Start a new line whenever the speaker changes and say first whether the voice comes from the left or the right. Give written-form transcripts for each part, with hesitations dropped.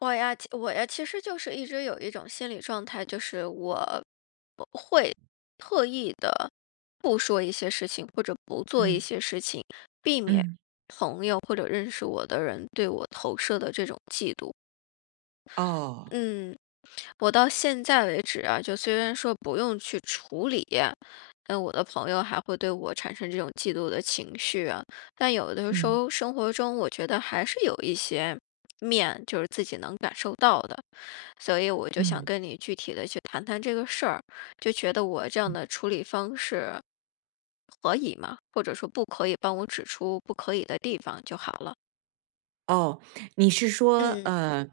left: 我呀，其实就是一直有一种心理状态，就是我会特意的不说一些事情，或者不做一
right: 嗯
left: 些事情，避免
right: 嗯
left: 朋友或者认识我的人对我投射的这种嫉妒。
right: 哦。
left: 嗯，我到现在为止啊，就虽然说不用去处理，我的朋友还会对我产生这种嫉妒的情绪啊，但有的时
right: 嗯
left: 候生活中，我觉得还是有一些面，就是自己能感受到的。所以我就想
right: 嗯。
left: 跟你具体的去谈谈这个事儿，就觉得我这样的处理方式可以吗？或者说不可以，帮我指出不可以的地方就好了。
right: 哦。你是说，
left: 嗯。
right: 呃，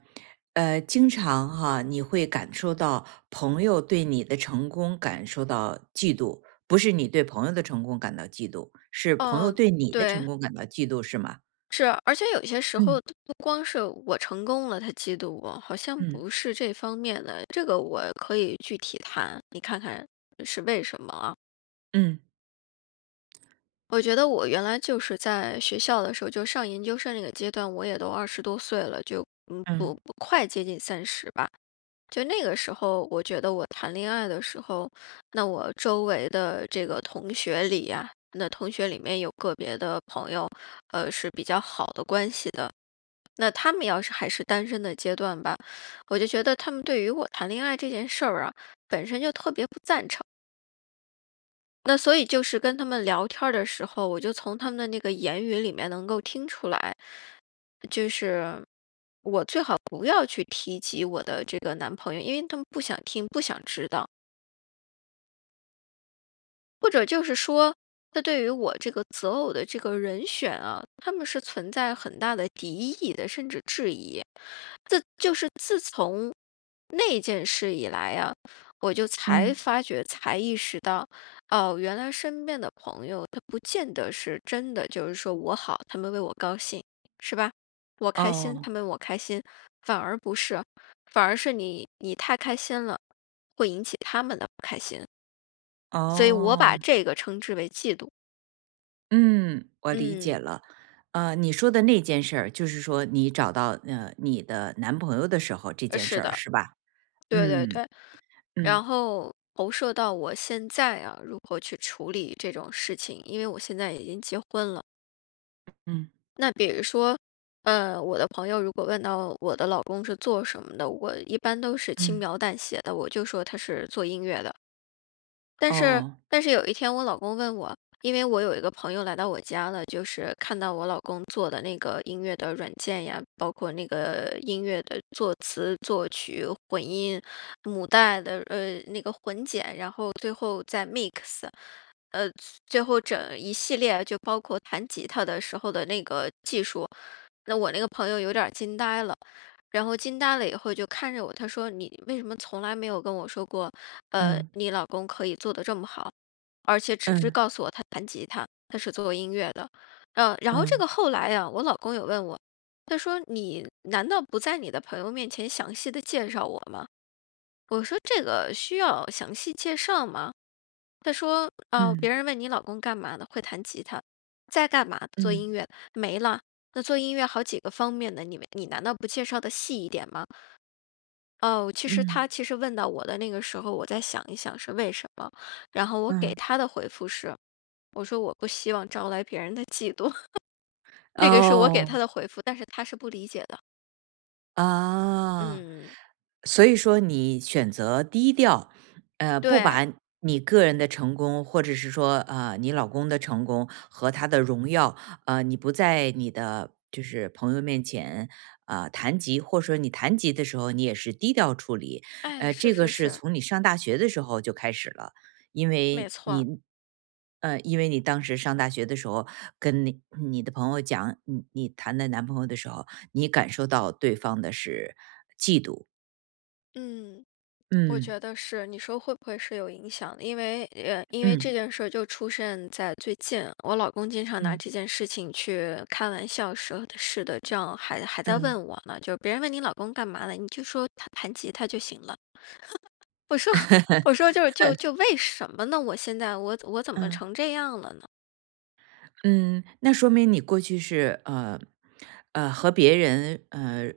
right: 呃，经常哈，你会感受到朋友对你的成功感受到嫉妒，不是你对朋友的成功感到嫉妒，是朋友
left: 嗯。
right: 对你的
left: 对。
right: 成功感到嫉妒，是吗？
left: 是，而且有些时候
right: 嗯
left: 不光是我成功了，他嫉妒我，好像
right: 嗯
left: 不是这方面的，这个我可以具体谈，你看看是为什么啊？
right: 嗯
left: 我觉得我原来就是在学校的时候，就上研究生那个阶段，我也都20多岁了，就嗯不
right: 嗯
left: 不快接近30吧。就那个时候，我觉得我谈恋爱的时候，那我周围的这个同学里呀、那同学里面有个别的朋友，是比较好的关系的。那他们要是还是单身的阶段吧，我就觉得他们对于我谈恋爱这件事儿啊，本身就特别不赞成。那所以就是跟他们聊天儿的时候，我就从他们的那个言语里面能够听出来，就是我最好不要去提及我的这个男朋友，因为他们不想听，不想知道，或者就是说，他对于我这个择偶的这个人选啊，他们是存在很大的敌意的，甚至质疑。这就是自从那件事以来啊，我就才
right: 嗯。
left: 发觉，才意识到，哦，原来身边的朋友，他不见得是真的，就是说我好，他们为我高兴，是吧？我开心，
right: 哦
left: 他们为我开心，反而不是，反而是你太开心了，会引起他们的不开心，所以我把
right: 哦。
left: 这个称之为嫉妒。
right: 嗯，我理解
left: 嗯。
right: 了。你说的那件事儿，就是说你找到你的男朋友的时候这
left: 呃
right: 件
left: 是
right: 事儿，
left: 的，
right: 是吧？
left: 对，对，
right: 嗯
left: 对。
right: 嗯。
left: 然后投射到我现在啊，如何去处理这种事情，因为我现在已经结婚了。
right: 嗯
left: 那比如说，呃，我的朋友如果问到我的老公是做什么的，我一般都是轻
right: 嗯。
left: 描淡写的，我就说他是做音乐的。但是
right: 哦。
left: 有一天我老公问我，因为我有一个朋友来到我家了，就是看到我老公做的那个音乐的软件呀，包括那个音乐的作词、作曲、混音、母带的那个混剪，然后最后再 mix。呃，最后整一系列就包括弹吉他的时候的那个技术，那我那个朋友有点儿惊呆了。然后惊呆了以后就看着我，他说："你为什么从来没有跟我说过，
right: 嗯
left: 你老公可以做的这么好，而且只是
right: 嗯
left: 告诉我他弹吉他，他是做音乐的。"然后这个
right: 嗯
left: 后来呀，我老公有问我，他说："你难道不在你的朋友面前详细的介绍我吗？"我说："这个需要详细介绍吗？"他说："啊、
right: 嗯
left: 别人问你老公干嘛的，会弹吉他，在干嘛？做
right: 嗯
left: 音乐，没了。那做音乐好几个方面的，你们你难道不介绍的细一点吗？"哦，其实他
right: 嗯
left: 其实问到我的那个时候，我再想一想是为什么，然后我给
right: 嗯。
left: 他的回复是，我说我不希望招来别人的嫉妒，这个是我给
right: 哦
left: 他的回复，但是他是不理解的。
right: 啊。
left: 嗯。
right: 所以说你选择低调，不
left: 对。
right: 把你个人的成功，或者是说，你老公的成功和他的荣耀，你不在你的就是朋友面前，谈及，或者说你谈及的时候，你也是低调处理，
left: 哎，是，
right: 这个
left: 是，
right: 是
left: 是。
right: 从你上大学的时候就开始了，因
left: 没
right: 为
left: 错。
right: 你，因为你当时上大学的时候，跟你的朋友讲你谈的男朋友的时候，你感受到对方的是，
left: 嗯。我
right: 嗯
left: 觉得是，你说会不会是有影响的因为，因为这
right: 嗯。
left: 件事儿就出现在最近，我老公经常拿
right: 嗯
left: 这件事情去开玩笑说的是的，这样还在
right: 嗯
left: 问我呢，就是别人问你老公干嘛了，你就说他弹吉他就行了。我说 我说就是为什么呢？我现在我怎么
right: 嗯。
left: 成这样了呢？
right: 嗯，那说明你过去是和别人呃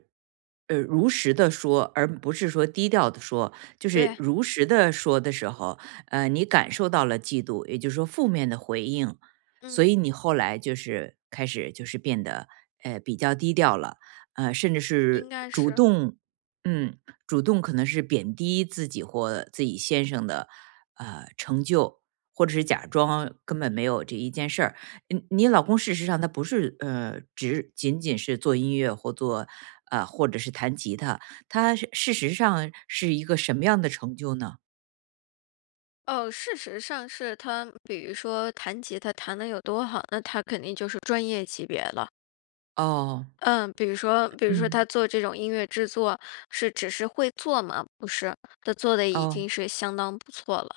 right: 呃如实的说，而不是说低调的说，就是
left: 对。
right: 如实的说的时候，你感受到了嫉妒，也就是说负面的回应，
left: 嗯。
right: 所以你后来就是开始就是变得比较低调了，甚至
left: 应
right: 是
left: 该
right: 主
left: 是。
right: 动嗯可能是贬低自己或自己先生的成就，或者是假装根本没有这一件事儿。嗯，你老公事实上他不是只仅仅是做音乐或做或者是弹吉他，他是事实上是一个什么样的成就呢？
left: 哦，事实上是他，比如说弹吉他弹的有多好，那他肯定就是专业级别了。
right: 哦。
left: 嗯，比如说，比如说
right: 嗯。
left: 他做这种音乐制作，是只是会做吗？不是，他做的已经
right: 哦。
left: 是相当不错了。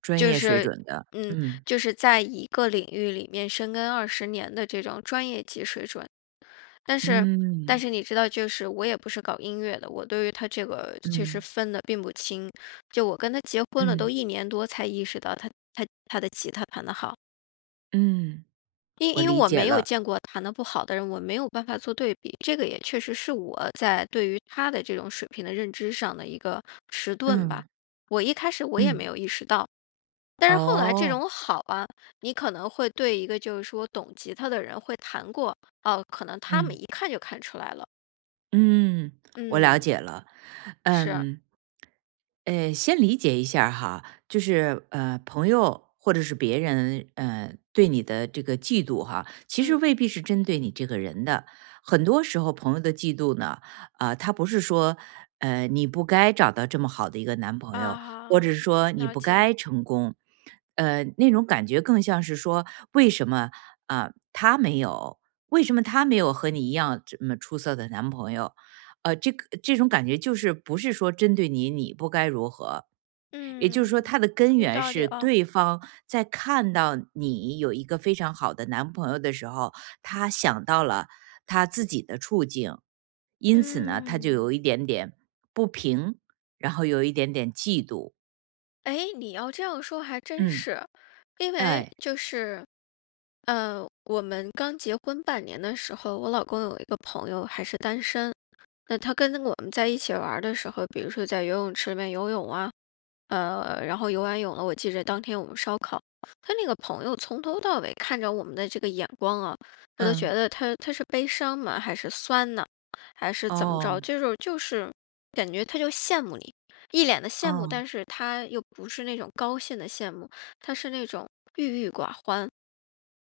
right: 专
left: 就
right: 业水
left: 是，
right: 准的，
left: 嗯，
right: 嗯。
left: 就是在一个领域里面深耕20年的这种专业级水准。但是，但
right: 嗯。
left: 是你知道，就是我也不是搞音乐的，我对于他这个其实
right: 嗯。
left: 分的并不清。就我跟他结婚了都
right: 嗯。
left: 1年多，才意识到他的吉他弹的好。
right: 嗯。
left: 因
right: 我
left: 因为
right: 理
left: 我
right: 解
left: 没有
right: 了。
left: 见过弹得不好的人，我没有办法做对比，这个也确实是我在对于他的这种水平的认知上的一个迟钝吧。
right: 嗯。
left: 我一开始我也没
right: 嗯。
left: 有意识到，但是后来这
right: 哦。
left: 种好啊，你可能会对一个就是说懂吉他的人会弹过，哦，可能他
right: 嗯。
left: 们一看就看出来了。
right: 嗯。我了
left: 嗯。
right: 解了。
left: 是。
right: 嗯。先理解一下儿哈，就是朋友或者是别人，对你的这个嫉妒哈，其实
left: 嗯。
right: 未必是针对你这个人的。很多时候，朋友的嫉妒呢，啊、他不是说，你不该找到这么好的一个男朋友，或者
left: 啊，
right: 是说你
left: 了
right: 不
left: 解。
right: 该成功，那种感觉更像是说，为什么啊、他没有？为什么他没有和你一样这么出色的男朋友？这种感觉就是不是说针对你，你不该如何，也就是说，他
left: 嗯，
right: 的根
left: 有
right: 源
left: 道理
right: 是
left: 哦。
right: 对方在看到你有一个非常好的男朋友的时候，他想到了他自己的处境，因此呢，他就有
left: 嗯。
right: 一点点不平，然后有一点点嫉妒。
left: 哎，你要这样说还真
right: 嗯。
left: 是。因为
right: 哎。
left: 就是，我们刚结婚半年的时候，我老公有一个朋友还是单身，那他跟我们在一起玩儿的时候，比如说在游泳池里面游泳啊，然后游完泳了，我记着当天我们烧烤，他那个朋友从头到尾看着我们的这个眼光啊，我都觉
right: 嗯。
left: 得他是悲伤吗？还是酸呢？还是怎么着？
right: 哦。
left: 就是感觉他就羡慕你，一脸的羡慕，
right: 哦。
left: 但是他又不是那种高兴的羡慕，他是那种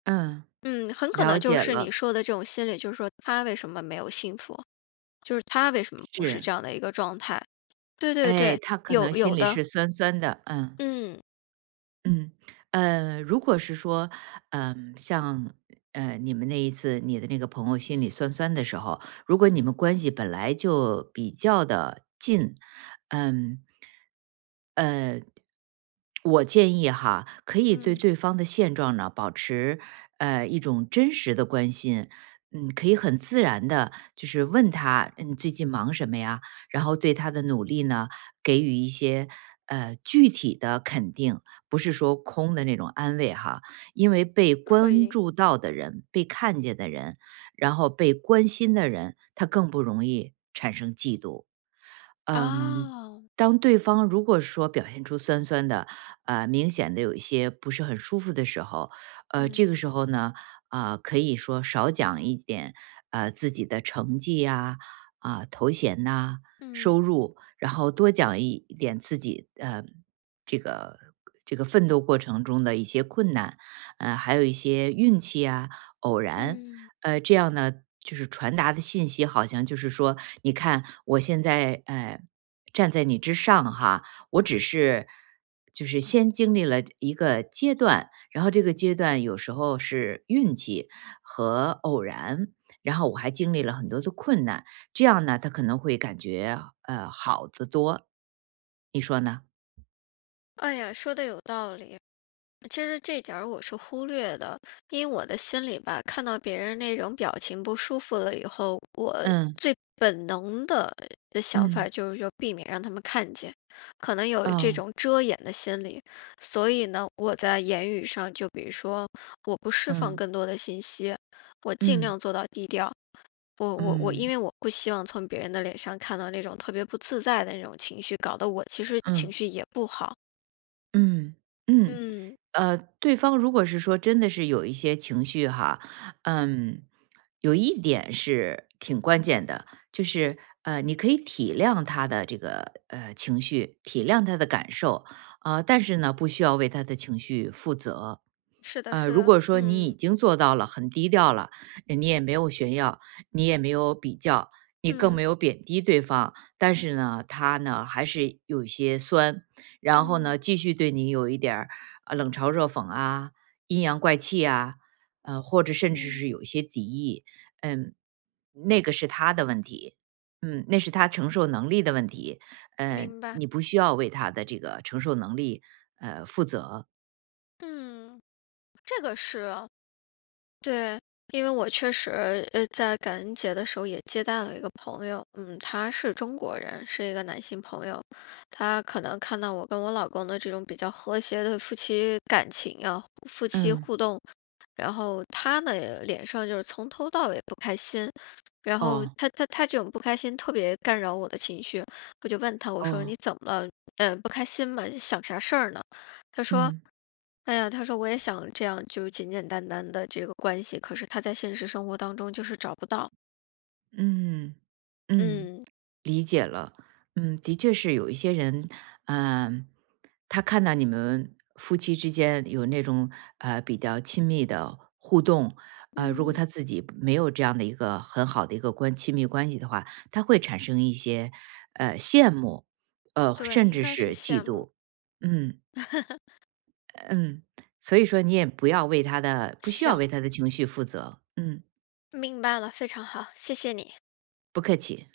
right: 嗯。
left: 嗯，很可能
right: 了
left: 就
right: 解
left: 是你
right: 了。
left: 说的这种心理，就是说他为什么没有幸福，就是他为什么不是
right: 是。
left: 这样的一个状态？对，对，
right: 哎，
left: 对。
right: 他可
left: 有
right: 能心
left: 有
right: 里
left: 的，
right: 是酸酸的，嗯。
left: 嗯，
right: 嗯。如果是说，嗯，像你们那一次，你的那个朋友心里酸酸的时候，如果你们关系本来就比较的近，嗯。呃，我建议哈，可以对
left: 嗯。
right: 对方的现状呢保持一种真实的关心，嗯，可以很自然的，就是问他，嗯，最近忙什么呀？然后对他的努力呢，给予一些具体的肯定。不是说空的那种安慰哈，因为被
left: 可
right: 关
left: 以。
right: 注到的人、被看见的人，然后被关心的人，他更不容易产生嫉妒。嗯，
left: 哦。
right: 当对方如果说表现出酸酸的，明显的有一些不是很舒服的时候，这
left: 嗯，
right: 个时候呢，啊、可以说少讲一点，自己的成绩呀、啊，头衔呐、
left: 嗯，
right: 收入，然后多讲一点自己，这个这个奋斗过程中的一些困难，还有一些运气啊、偶然，
left: 嗯。
right: 这样呢，就是传达的信息好像就是说，你看我现在站在你之上哈，我只是就是先经历了一个阶段，然后这个阶段有时候是运气和偶然，然后我还经历了很多的困难，这样呢，他可能会感觉好得多，你说呢？
left: 哎呀，说的有道理。其实这点儿我是忽略的，因为我的心里吧，看到别人那种表情不舒服了以后，我
right: 嗯
left: 最本能的的想法
right: 嗯
left: 就是说避免让他们看见，可能有这
right: 哦
left: 种遮掩的心理，所以呢，我在言语上就比如说，我不释放
right: 嗯
left: 更多的信息，我尽
right: 嗯
left: 量做到低调。我我我，
right: 嗯
left: 因
right: 嗯
left: 为我不希望从别人的脸上看到那种特别不自在的那种情绪，搞得我其实
right: 嗯。
left: 情绪也不好。
right: 嗯嗯，
left: 嗯。
right: 对方如果是说真的是有一些情绪哈，嗯，有一点是挺关键的，就是你可以体谅他的这个情绪，体谅他的感受，但是呢，不需要为他的情绪负责。
left: 是的，是
right: 如
left: 的。
right: 果说你
left: 嗯。
right: 已经做到了很低调了，你也没有炫耀，你也没有比较，你更
left: 嗯。
right: 没有贬低对方，但是呢，他呢还是有一些酸，然后
left: 嗯。
right: 呢，
left: 嗯。
right: 继续对你有一点儿冷嘲热讽啊、阴阳怪气啊，或者甚至
left: 嗯。
right: 是有一些敌意，嗯，那个是他的问题，嗯，那是他承受能力的问题，
left: 明白。
right: 你不需要为他的这个承受能力负责。
left: 嗯，这个是啊。对，因为我确实，在感恩节的时候也接待了一个朋友，嗯，他是中国人，是一个男性朋友，他可能看到我跟我老公的这种比较和谐的夫妻感情啊，夫妻
right: 嗯。
left: 互动，然后他呢脸上就是从头到尾不开心，然后
right: 哦
left: 他这种不开心特别干扰我的情绪，我就问他，我说
right: 哦。
left: 你怎么了？嗯，不开心吗？想啥事儿呢？他说：
right: 嗯。
left: “哎呀，他说我也想这样，就简简单单的这个关系，可是他在现实生活当中就是找不到。"
right: 嗯。嗯。
left: 嗯，
right: 理解了。嗯，的确是有一些人，嗯、他看到你们夫妻之间有那种比较亲密的互动，如果
left: 嗯。
right: 他自己没有这样的一个很好的一个亲密关系的话，他会产生一些羡慕，
left: 对，
right: 甚
left: 应
right: 至
left: 该是
right: 是
left: 羡
right: 嫉
left: 慕。
right: 妒。嗯 嗯，所以说你也不要为他的，不需要
left: 行，
right: 为他的情绪负责。嗯，
left: 明白了，非常好，谢谢你。
right: 不客气。